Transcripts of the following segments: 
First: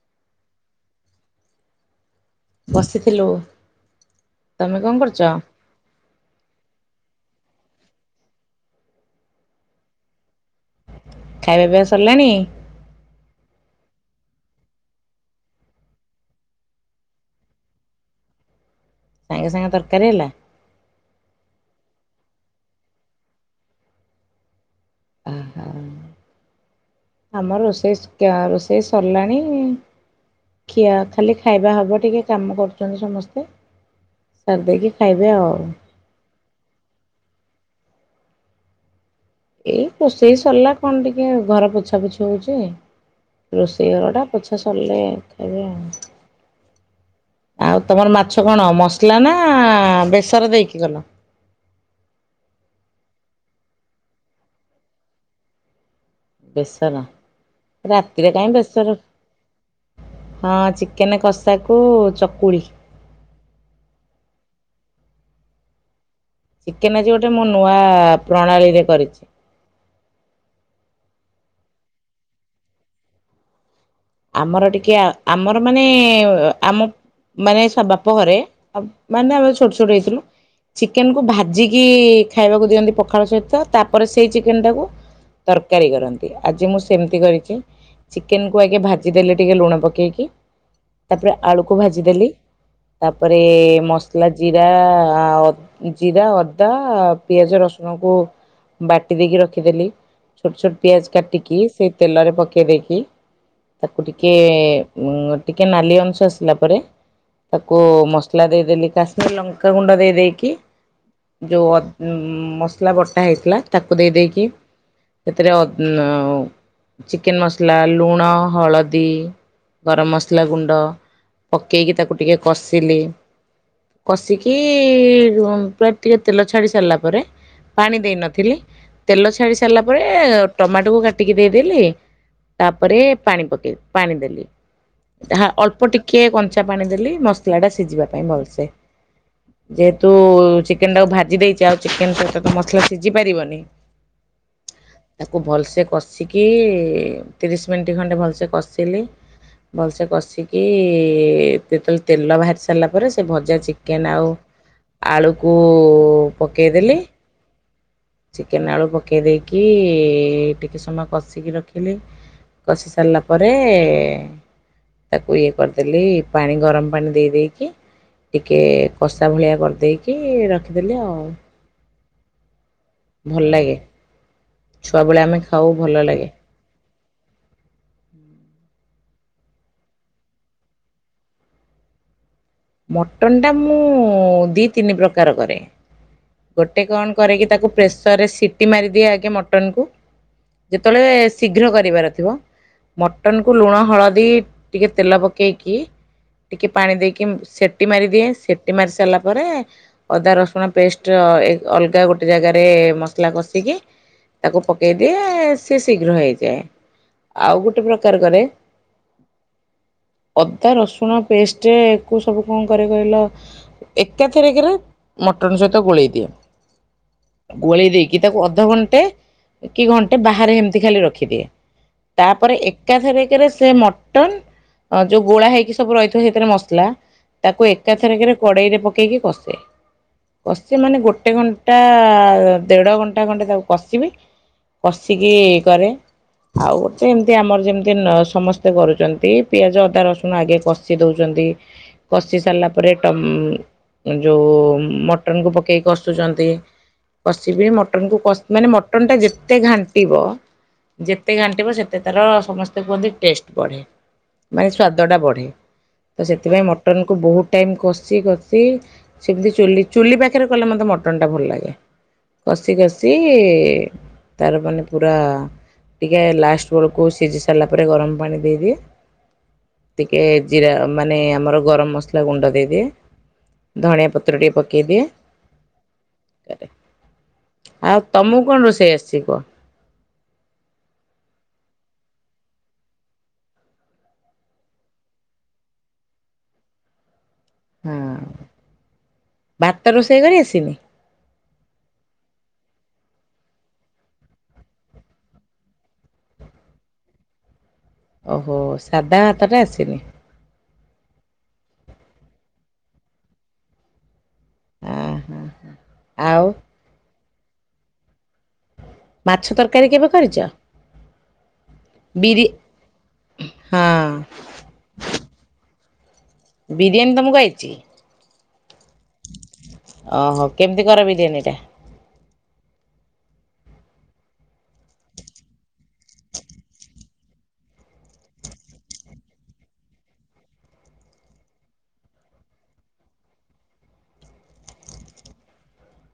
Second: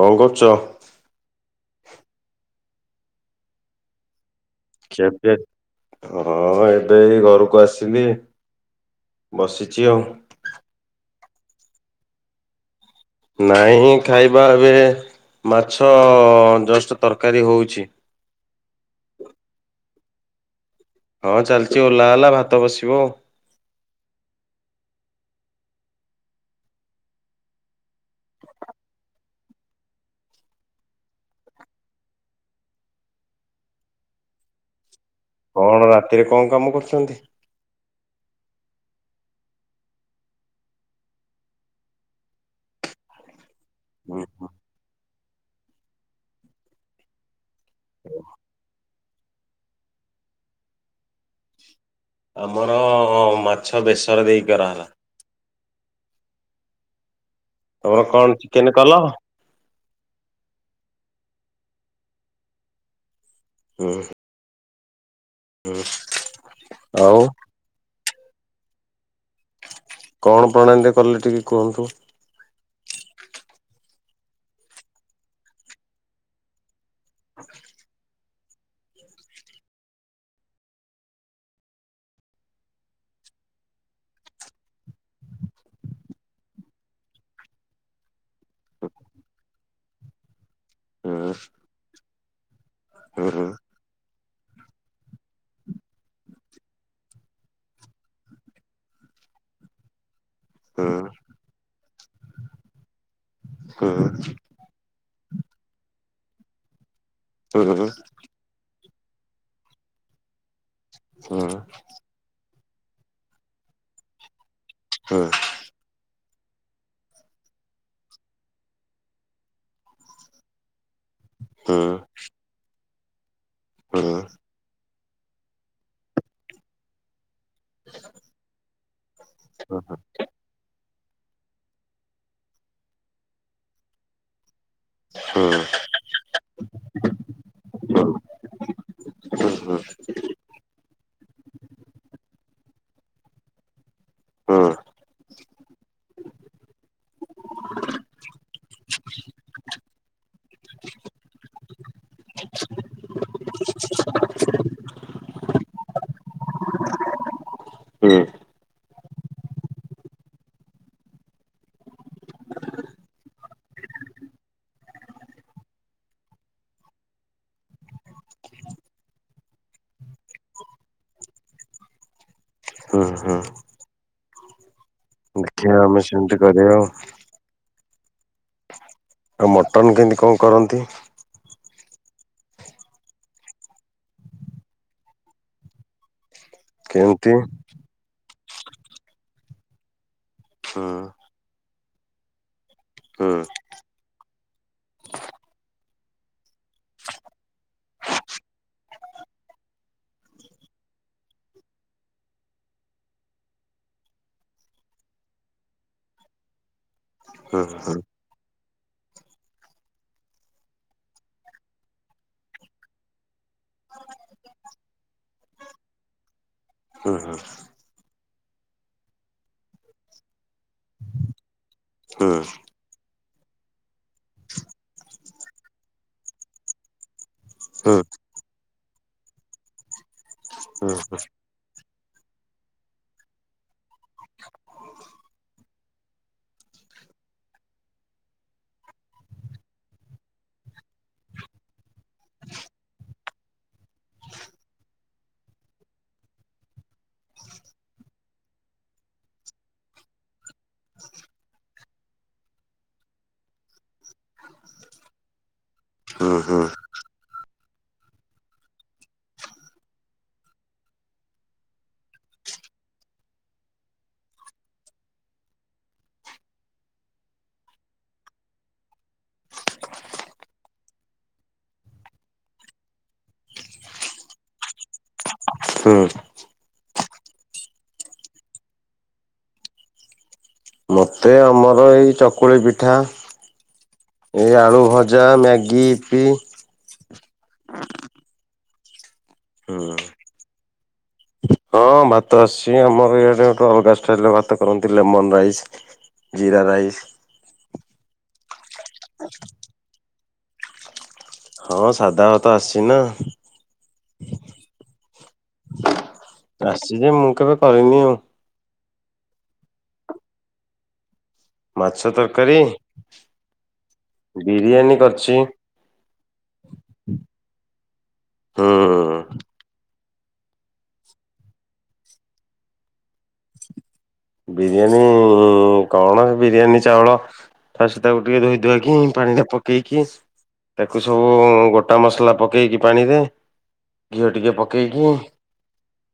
କଣ କରୁଚ? ବସିଥିଲୁ। ତମେ କଣ ଖିଆ କରୁଛ? ପିଆ? ହଁ ଏବେ ଏଇ ଘରକୁ ଆସିଲି, ବସିଚି ଆଉ। ଖାଇବା ପିଇବା ସରିଲାଣି? ନାଇଁ ଖାଇବା ଏବେ ମାଛ ଜଷ୍ଟ ତରକାରୀ ହଉଚି। ସାଙ୍ଗେ ସାଙ୍ଗେ ତରକାରୀ ହେଲା? ହଁ ଚାଲିଚି ଓଲ୍ହା ହେଲା ଭାତ ବସିବ ଆହା। ଆମ ରୋଷେଇ ରୋଷେଇ ସରିଲାଣି ଖିଆ ଖାଲି ଖାଇବା ହବ ଟିକେ କାମ କରୁଛନ୍ତି ସମସ୍ତେ ସାରି ଦେଇକି ଖାଇବେ ଆଉ। କଣ ରାତିରେ କଣ କାମ କରୁଛନ୍ତି? ଏଇ ରୋଷେଇ ସରିଲା କଣ ଟିକେ ଘର ପୋଛା ପୋଛି ହଉଛି। ରୋଷେଇ ଘରଟା ହୁଁ। ପୋଛା ସରିଲେ ଖାଇବା। ଆଉ ତମର ମାଛ କଣ ମସଲା ନା ବେସର ଦେଇକି କଲ? ଆମର ମାଛ ବେଶରେ ଦେଇକି କରାହେଲା। ବେସର ତମର କଣ ରାତିରେ କାଇଁ ଚିକେନ କଲ? ବେସର? ହଁ, ଚିକେନ୍ କଷାକୁ ଚକୁଳି। ହୁଁ। ହୁଁ ଚିକେନ ଆଜି ଆଉ ଗୋଟେ ମୁଁ ନୂଆ ପ୍ରଣାଳୀରେ କରିଛି। କଣ ପ୍ରଣାଳିରେ କଲେ ଟିକେ କୁହନ୍ତୁ? ଆମର ଟିକେ ଆମର ମାନେ ଆମ ମାନେ ସବୁ ବାପ ଘରେ ମାନେ ଆମେ ଛୋଟ ଛୋଟ ହେଇଥିଲୁ। ଚିକେନକୁ ଭାଜିକି ଖାଇବାକୁ ଦିଅନ୍ତି ପଖାଳ ସହିତ ତାପରେ ସେଇ ଚିକେନଟାକୁ ତରକାରୀ କରନ୍ତି ଆଜି ମୁଁ ସେମିତି କରିଛି ଚିକେନକୁ ଆଗେ ଭାଜି ଇଏ ଦେଲେ ଟିକେ ଲୁଣ ପକେଇକି ହୁଁ ତାପରେ ଆଳୁକୁ ଭାଜିଦେଲି। ହୁଁ ତାପରେ ହୁଁ ମସ ଖିଲା ଜିରା, ଜିରା, ଅଦା, ପିଆଜ ରସୁଣକୁ ବାଟିଦେଇକି ରଖିଦେଲି, ଛୋଟ ଛୋଟ ହୁଁ ପିଆଜ କାଟିକି ସେଇ ତେଲରେ ପକେଇଦେଇକି ହୁଁ ତାକୁ ଟିକେ ଉଁ ଟିକେ ନାଲି ଅଂଶ ଆସିଲା ପରେ ହୁଁ ହୁଁ ହୁଁ ହୁଁ ତାକୁ ମସ ସଲା ଦେଇଦେଲି। କାଶ୍ମୀର ଲଙ୍କା ଗୁଣ୍ଡ ଦେଇ ଦେଇଦେଇକି ଯୋଉ ଅଦ ଉଁ ମସଲା ବଟା ହେଇଥିଲା ତାକୁ ଦେଇଦେଇକି ସେଥିରେ ଅଦ ଉଁ ଚିକେନ ମସଲା, ଲୁଣ ହଳଦୀ, ଗରମ ମସଲା ଗୁଣ୍ଡ ପକେଇକି ତାକୁ ଟିକେ କଷିଲି, କଷିକି ପୁରା ଟିକେ ତେଲ ଛାଡ଼ି ସାରିଲା ପରେ ପାଣି ଦେଇନଥିଲି। ତେଲ ଛାଡି ସାରିଲା ପରେ ଟମାଟୋକୁ କାଟିକି ଦେଇଦେଲି। ତାପରେ ପାଣି ପକେଇ ପାଣି ଦେଲି। ହୁଁ ହାଁ ଅଳ୍ପ ଟିକେ କଞ୍ଚା ପାଣି ଦେଲି ମସଲା ଟା ସିଝିବା ପାଇଁ ଭଲସେ। ଯେହେତୁ ଚିକେନ ଟାକୁ ଭାଜି ଦେଇଚେ ଆଉ ଚିକେନ ସହିତ ତ ମସଲା ସିଝିପାରିବନି। [inaudible] ହୁଁ। ତାକୁ ଭଲସେ କଷିକି ତିରିଶ ମିନିଟ ଟ୍ ଖଣ୍ଡେ ଭଲସେ କଷିଲି ଭଲସେ କଷିକି ଯେତେବେଳେ ତେଲ ବାହାରି ସାରିଲା ପରେ ସେ ଭଜା ଚିକେନ ଆଉ ଆଳୁକୁ ପକେଇଦେଲି। ହୁଁ ଚିକେନ ଆଳୁ ପକେ କେଇ ଦେଇକି ଟିକେ ସମୟ କଷିକି ରଖିଲି। କଷି ସାରିଲା ପରେ ତାକୁ ଇଏ କରିଦେଲି ପାଣି ଗରମ ପାଣି ଦେଇ ଦେଇଦେଇକି ଟିକେ କଷା ଭଳିଆ କରିଦେଇକି ରଖିଦେଲି ଆଉ। ହୁଁ ହୁଁ ଭଲ ଲାଗେ। ଛୁଆବେଳେ ଆମେ ଖାଉ ଆଜ୍ଞା, ଭଲ ଆମେ ଲାଗେ ସେମିତି କରିବା ଆଉ। ଆଉ ମଟନ୍ କେମିତି କଅ କରନ୍ତି? ମଟନ୍ ଟା ମୁଁ ଦୁଇ ତିନି ପ୍ରକାର କରେ। ଗୋଟେ କଣ କେମିତି କରେକି ତାକୁ ପ୍ରେସରରେ ସିଟି ମାରିଦିଏ ଆଗେ ମଟନ୍ କୁ ହୁଁ ଯେତେବେଳେ ଶୀଘ୍ର କରିବାର ଥିବ ହୁଁ ମଟନକୁ ଲୁଣ, ହଳଦୀ ଟିକେ ତେଲ ପକେଇକି ଟିକେ ପାଣି ଦେଇକି ସେଟି ମାରିଦିଏ ସେଟି ମାରି ସାରିଲା ପରେ ଅଦା ରସୁଣ ପେଷ୍ଟ ର ଏ ଅଲ୍ ଅଲଗା ଗୋଟେ ଜାଗାରେ ମସଲା କଷିକି ତାକୁ ପକେଇ ଦିଏ ସିଏ ଶୀଘ୍ର ହେଇଯାଏ। ଆଉ ହୁଁ ଗୋଟେ ହୁଁ ପ୍ରକାର କରେ। ଅଦା ରସୁଣ ପେଷ୍ଟକୁ ସବୁ କଣ କରେ କହିଲ? ଏକାଥରେକରେ ମଟନ ସହିତ ଗୋଳେଇ ଦିଏ। ହୁଁ ହୁଁ। ଗୋଳେଇ ଦେଇକି ତାକୁ ଅଧଘଣ୍ଟେ କି ଘଣ୍ଟେ ବାହାରେ ଏମିତି ଖାଲି ରଖିଦିଏ। ହୁଁ ତାପରେ ଏକାଥରେକେରେ ସେ ମଟନ ଅ ଯୋଉ ଗୋଳା ହେଇକି ସବୁ ରହିଥିବ ସେଇଥିରେ ମସଲା ତାକୁ ହୁଁ ଏକାଥରେକେରେ କଡ଼େଇ ରେ ପକେଇକି କଷେ। କସିବି ମାନେ ଗୋଟେ ଘଣ୍ଟା ଦେଢ ଘଣ୍ଟା ଖଣ୍ଡେ ତାକୁ କଷିବି କଶିକି କରେ। ଆଉ ଗୋଟେ ଏମିତି ଆମର ଯେମିତି ନ ସମସ୍ତେ କରୁଚନ୍ତି ପିଆଜ ଅଦା ରସୁଣ ଆଗେ କ ଷି ଦଉଚନ୍ତି। କଷି ସାରିଲା ପରେ ଟମ ଯୋଉ ମ ମଟନ କୁ ପକେଇକି କସୁଚନ୍ତି। କଷିବି ମଟନ କୁ କସ ମାନେ ମଟନ୍ ଟା ଯେତେ ଘାଣ୍ଟିବ ଯେତେ ଘାଣ୍ଟିବ ସେତେ ତାର ସମସ୍ତେ କୁହନ୍ତି ଟେଷ୍ଟ ବଢେ। ମାନେ ସ୍ଵାଦ ଟା ବଢେ। ତ ହୁଁ ହୁଁ ସେଥିପାଇଁ ମଟନ୍ କୁ ବହୁତ ଟାଇମ କଷି କଷି ସେମିତି ଚୁଲି ଚୁଲି ପାଖରେ କଲେ ମତେ ମଟନ ଟା ଭଲ ଲାଗେ। କଷି କଷି ତାର ମାନେ ପୁରା ଟିକେ ଲାଷ୍ଟ ବେଳକୁ ସିଝି ସାରିଲା ପରେ ଗରମ ପାଣି ଦେଇଦିଏ। ଟିକେ ଜିରା ମାନେ ଆମର ଗରମ ମସଲା ଗୁଣ୍ଡ ଦେଇଦିଏ। ଧଣିଆ ପତ୍ର ଟିକେ ପ ପକେଇଦିଏ। ହୁଁ ତାରେ ଆଉ ତମକୁ କଣ ରୋଷେଇ ଆସିଚି କୁହ? ମତେ ଆମର ଏଇ ଚକୁଳି ପିଠା ଏଇ ଆଳୁ ଭଜା ମ୍ୟାଗି ୟିପି। ହଁ ହୁଁ ଭାତ ରୋଷେଇ କରି ଆସିନି? ହଁ ଭାତ ଆସିଚି। ଆମର ଇଆଡେ ଗୋଟେ ଅଲଗା ଷ୍ଟାଇଲର ଭାତ କରନ୍ତି ଲେମନ ରାଇସ୍। ଜିରା ରାଇସ୍। ଓହୋ ସାଧା ଭାତଟା ଆସିନି। ହଁ ସାଧା ଭାତ ଆସିଚି ନା। ଆ ହା ଆଉ? ଆସିଚି ଯେ ମୁଁ କେବେ କରିନି। ମାଛ ତରକାରୀ କେବେ କରିଚ? ମାଛ ବିରି ତରକାରୀ ହଁ। ବିରିୟାନୀ କରିଚି। ବିରିୟାନୀ ତମକୁ ଆଇଚି? ହୁଁ। ଓହୋ କେମିତି କର ବିରିୟାନୀ ଟା? ବିରିୟାନୀ କଣ ଏ ବିରିୟାନୀ ଚାଉଳ ଫାଷ୍ଟ ତାକୁ ଟିକେ ଧୋଇ ଧାଇକି ପାଣି ରେ ପକେଇକି ତାକୁ ସବୁ ଗୋଟା ମସଲା ପକେଇକି ପାଣି ରେ ଘିଅ ଟିକେ ପକେଇକି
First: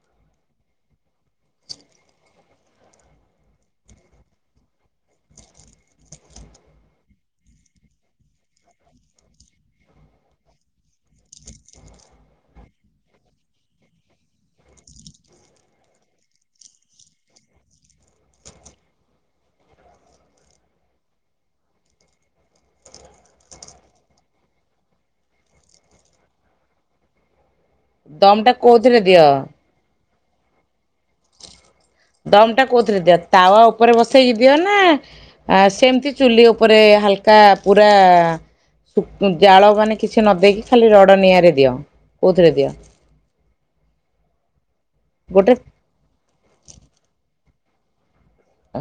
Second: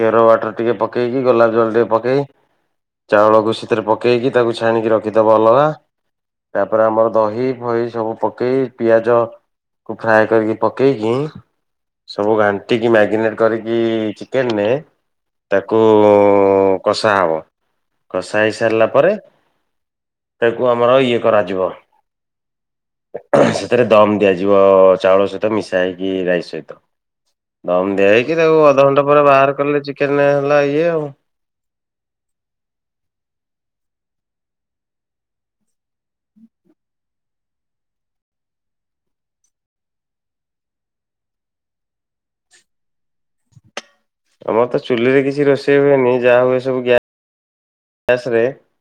କେର ୱାଟର ଟିକେ ପକେଇକି ଗୋଲାପ ଜଲ ଟିକେ ପକେଇ ଚାଉଳକୁ ସେଥିରେ ପକେଇକି ତାକୁ ଛାଣିକି ରଖିଦବ ଅଲଗା। ତାପରେ ଆମର ଦହି ଫହି ସବୁ ପକେଇ ପିଆଜ କୁ ଫ୍ରାଏ କରିକି ପକେଇକି ସବୁ ଘାଣ୍ଟିକି ମାରିନେଟ କରିକି ଚିକେନ ରେ ତାକୁ କଷା ହବ। କଷା ହେଇ ସାରିଲା ପରେ ତାକୁ ଆମର ଇଏ କରାଯିବ। ସେଥିରେ ଦମ ଦିଆଯିବ ଚାଉଳ ସହିତ ମିଶା ହେଇକି ରାଇସ୍ ସହିତ। ହ [inaudible] ଦମ ଦିଆ ହେଇକି ତାକୁ ଅଧଘଣ୍ଟା ପରେ ବାହାର କଲେ ଚିକେନରେ ହେଲା ଇଏ ଆଉ। ଦମ ଟା କୋଉଥିରେ ଦିଅ ତାୱା ଉପରେ ବସେଇକି ଦିଅ ନା ଆ ସେମିତି ଚୁଲି ଉପରେ ହାଲକା ପୁରା ଜାଳ ମାନେ କିଛି ନ ଦେଇେଇକି ଖାଲି ରଡ ନିଆଁରେ ଦିଅ କୋଉଥିରେ ଦିଅ? ଆମର ତ ଚୁଲିରେ କିଛି ଗୋଟେ ରୋଷେଇ ହୁଏନି। ଯାହା ହୁଏ ସବୁ ଗ ଗ୍ୟାସରେ। ଆ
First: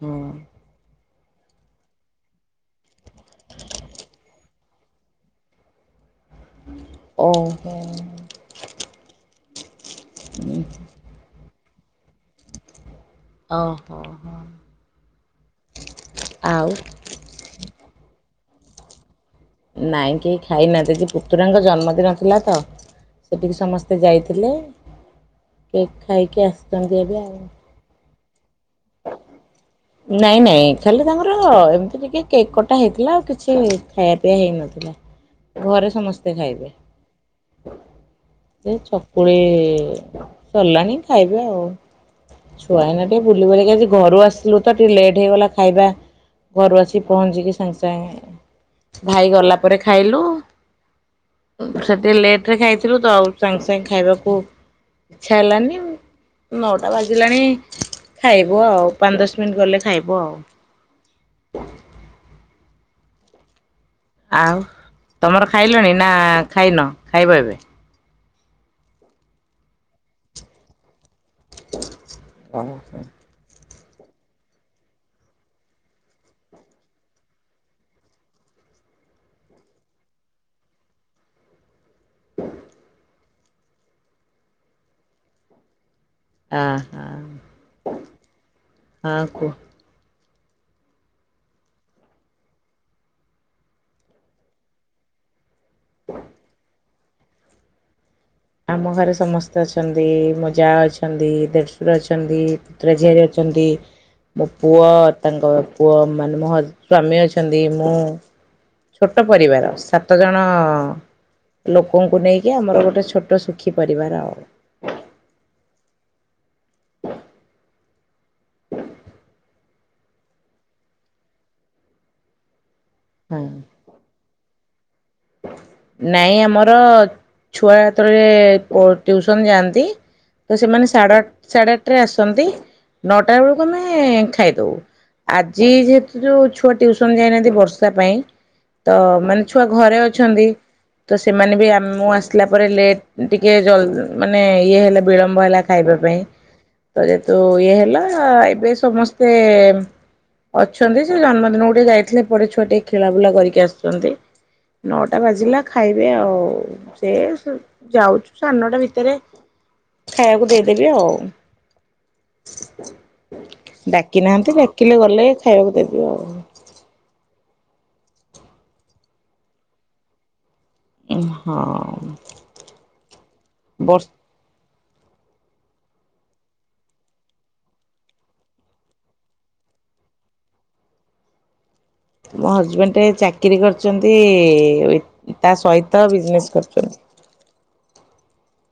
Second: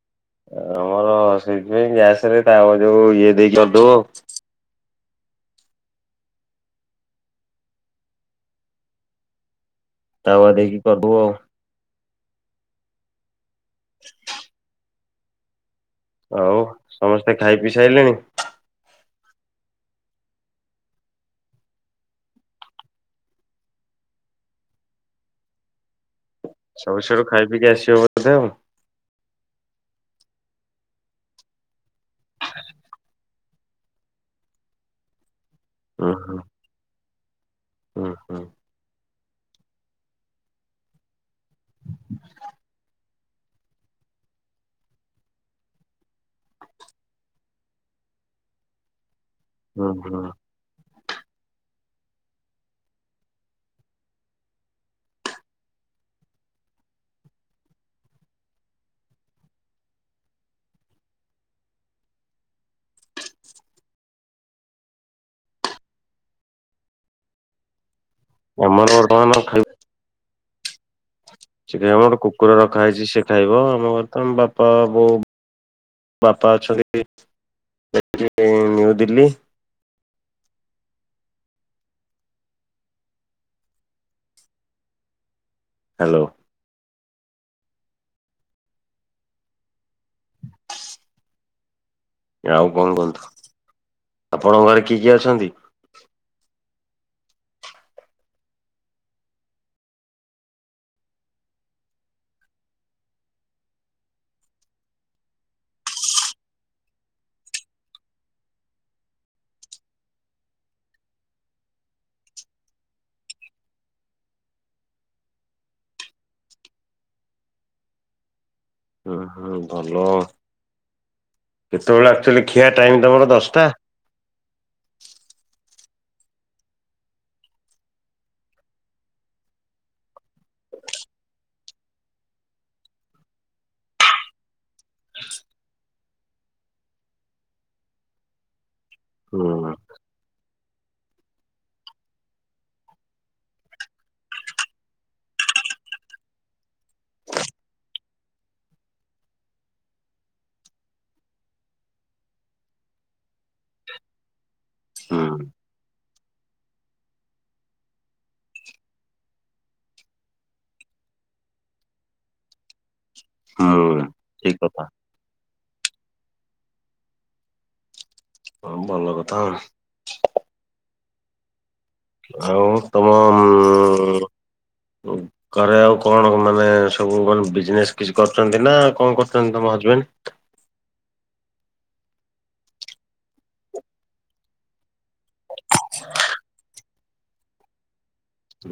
ହୁଁ। ଆମର ସେଇଥିପାଇଁ ଗ୍ୟାସ ରେ ତାବା ଯୋଉ ଇଏ ଦେଇକି କରିଦଉ ଆଉ। ଓ ହୋ। ତାୱା ଦେଇକି କରିଦଉ ଆଉ। ଓହୋ ହୋ। ଆଉ ସମସ୍ତେ ଖାଇ ପିସାଇଲେଣି? ନାଇଁ କେହି ଖାଇନାହାନ୍ତି ସେ ପୁତୁରାଙ୍କ ଜନ୍ମଦିନ ଥିଲା ତ! ସେଠିକି ସମସ୍ତେ ଯାଇଥିଲେ କେକ୍ ଖାଇକି ଆସିଛନ୍ତି ଏବେ ଆଉ। କିଏ ଆସିବ ତ [unintelligible] ହଉ ହ ନାଇଁ ନାଇଁ ଖାଲି ତାଙ୍କର ଏମିତି ଟିକେ କେକ୍ କଟା ହେଇଥିଲା ଆଉ କିଛି ଖାଇବା ପିଇବା ହେଇନଥିଲା। ଘରେ ଉଁ ହୁଁ ସମସ୍ତେ ଖାଇବେ। ହୁଁ ହୁଁ ସେ ଚକୁଳି ସରିଲାଣିି ଖାଇବେ ଆଉ ଛୁଆ ଏଇନା ଟେ ବୁଲ ବୁଲ ବାଲିକି ଆଜି ଘରୁ ଆସିଲୁ ତ ଟିକେ ଲେଟ୍ ହେଇଗଲା ଖାଇବା। ଘରୁ ଆସିିକ ପହଞ୍ଚିକି ସାଙ୍ଗେ ସାଙ୍ଗେ ଭାଇ ଗଲା ପରେ ହୁଁ ହୁଁ ଖାଇଲୁ। ସେଠି ଟିକେ ଲେଟ ରେ ଖାଇଥିଲୁ ତ ଆଉ ସାଙ୍ଗେ ସାଙ୍ଗେ ଖାଇବାକୁ ଇଛା ହେଲାନି ନଅଟା ବାଜିଲାଣି। ଖାଇବୁ ଆଉ ପାଞ୍ଚ ଦଶ ମିନିଟ୍ ଗଲେ ଖାଇବୁ ଆଉ। ଆଉ ତମର ଖାଇଲଣି ନା ଖାଇନ ଖାଇବ ଏବେ। ଆମର ବର୍ତ୍ତମାନ ର ଖାଇ ସେ ଖାଇବ ଆମର ଗୋଟେ କୁକୁର ଓହୋ। ରଖା ହେଇଛି ସେ ଖାଇବ ଆମ ଘରେ ତ ଆମ ବାପା ବୋଉ ବାପା ଅଛନ୍ତି [unintelligible] ନ୍ୟୁ ଦିଲ୍ଲୀ। ହ୍ୟାଲୋ। ଆ ହା ହ କୁହ? ଆଉ କଣ କୁହନ୍ତୁ ଆପଣଙ୍କ ଘରେ କିଏ କିଏ ଅଛନ୍ତି? ଆମ ଘରେ ସମସ୍ତେ ଅଛନ୍ତି ମୋ ଯା ଅଛନ୍ତି ଦେଢ଼ଶର ଅଛନ୍ତି। ପୁତ୍ ରା ଝିଆରି ଅଛନ୍ତି। ମୋ ପୁଅ ତାଙ୍କର ପୁଅ ମାନେ ମୋ ହଜ୍ ସ୍ଵାମୀ ଅଛନ୍ତି ମୁଁ ଛୋଟ ପରିବାର ସାତ ଜଣ ଲୋକଙ୍କୁ ନେଇକି ଆମର ଗୋଟେ ଛୋଟ ଛୋଟ ଶୁଖିପାରିବାର ଆଉ। ହୁଁ ହୁଁ ଭଲ ଆଉ କେତେବେଳେ ଆକ୍ଚୁଆଲି ଖିଆ ଟାଇମ୍ ତମର ହଁ। ଦଶଟା। ନାଇଁ ଆମର ଛୁଆ ଯେତଳେ ଟିୁଉସନ ଯାଆନ୍ତି ତ ସେମାନେ ସାଢ଼େ ଆ ସାଢ଼େ ଆଠଟରେ ଆସନ୍ତି ନଅଟା ବେଳକୁ ଆମେ ଖାଇଦେଉୁ। ଆଜି ଯେହେତୁ ଯୋଉ ଛୁଆ ଟିଉସନ ଯାଇନାହାନ୍ତି ବର୍ଷା ପାଇଁ ତ ମାନେ ଛୁଆ ହୁଁ ଘରେ ଅଛନ୍ତି ତ ସେମାନେ ବି ଆମ ମୁଁ ଆସିଲା ପରେ ଲେଟ୍ ଟିକେ ଜଲ ମାନେ ଇଏ ହେଲା ବିଳମ୍ବ ହେଲା ଖାଇବା ପାଇଁ ତ ଯେହେତୁ ଇଏ ହେଲା ଏବେ ସମସ୍ତେ ଅଛନ୍ତି ସେ ଜନ୍ମଦିନକୁ ଟିକେ ଯାଇଥିଲେ ପଟେ ଛୁଆ ଟିକେ ଖେଳା ବୁଲା କରିକି ଆସିଛନ୍ତି। ନଅଟା ହୁଁ ବାଜିଲା ଖାଇବେ ଆଉ ସେ ଯାଉଛୁ ସ଼େ ସାଡେ ନଅଟା ଭିତରେ। ଖାଇବାକୁ ଦେଇଦେବି ଆଉ। ହୁଁ ଡାକି ନାହାନ୍ତି ଠିକ କଥା ଡାକିଲେ ଗଲେ ଖାଇବାକୁ ଦେବି ଆଉ। ହଁ ଭଲ କଥା ଆ। ହଁ ଆଉ ତମ ବଷ ଉଁ ଘରେ ଆଉ କଣ ମାନେ ସବୁ କଣ ବିଜନେସ କିଛି କରୁଛନ୍ତି ନା କଣ କରୁଛନ୍ତି ତମ ହଜବେଣ୍ଡ? ମୋ ହଜବେଣ୍ଡ ଚାକିରିୀ କରିଛନ୍ତି ତା ସହିତ ବିଜନେସ କରୁଛନ୍ତି।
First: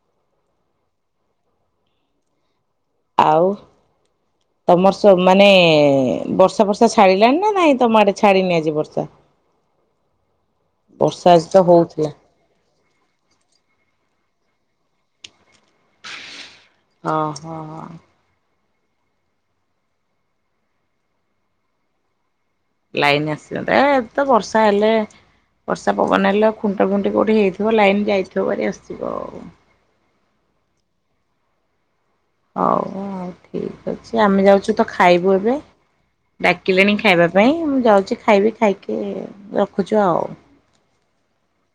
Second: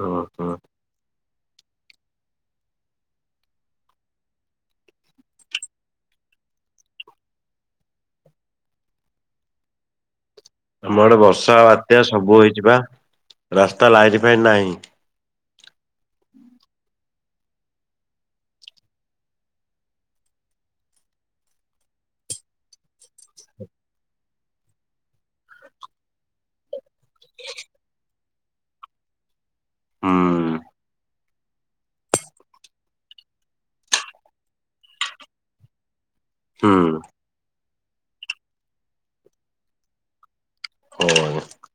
ଓ ହୋ। ଆଉ ତମର ସ ମାନେ ବର୍ଷା ବର୍ଷା ଛାଡ଼ିଲାଣି ନା ନାଇଁ ତମ ଆଡ଼େ ଛାଡ଼ିନି ଆଜି ବର୍ଷା? ଆମ ଆଡ଼େ ଆଜି ତ ବର୍ଷା ବାତ୍ୟା ହଉଥିଲା ସବୁ ହେଇଛି ବା ରାସ୍ତା ଲାଇନ୍ ଫାଇନ୍ ନାହିଁ। ଅ ହ ଲାଇନ ଆସନ୍ତା ଏତେ ବର୍ଷା ହେଲେ ବର୍ଷା ପବନ ହେଲେ ଖୁଣ୍ଟା ଫୁଣ୍ଟି କୋଉଠି ହେଇଥିବ ଲାଇନ ଯାଇଥିବହାରି ଆସିବ ଆଉ। ହୁଁ ହଉ ଠିକ୍ ଅଛି ଆମେ ଯାଉଛୁ ତ ଖାଇବୁ ଏବେ ହୁଁ ଡାକିଲେଣି ଖାଇବା ପାଇଁ ମୁଁ ଯାଉଛି ଖାଇବି ଖାଇକି ରଖୁଛୁ ଆଉ। ହୋଉ।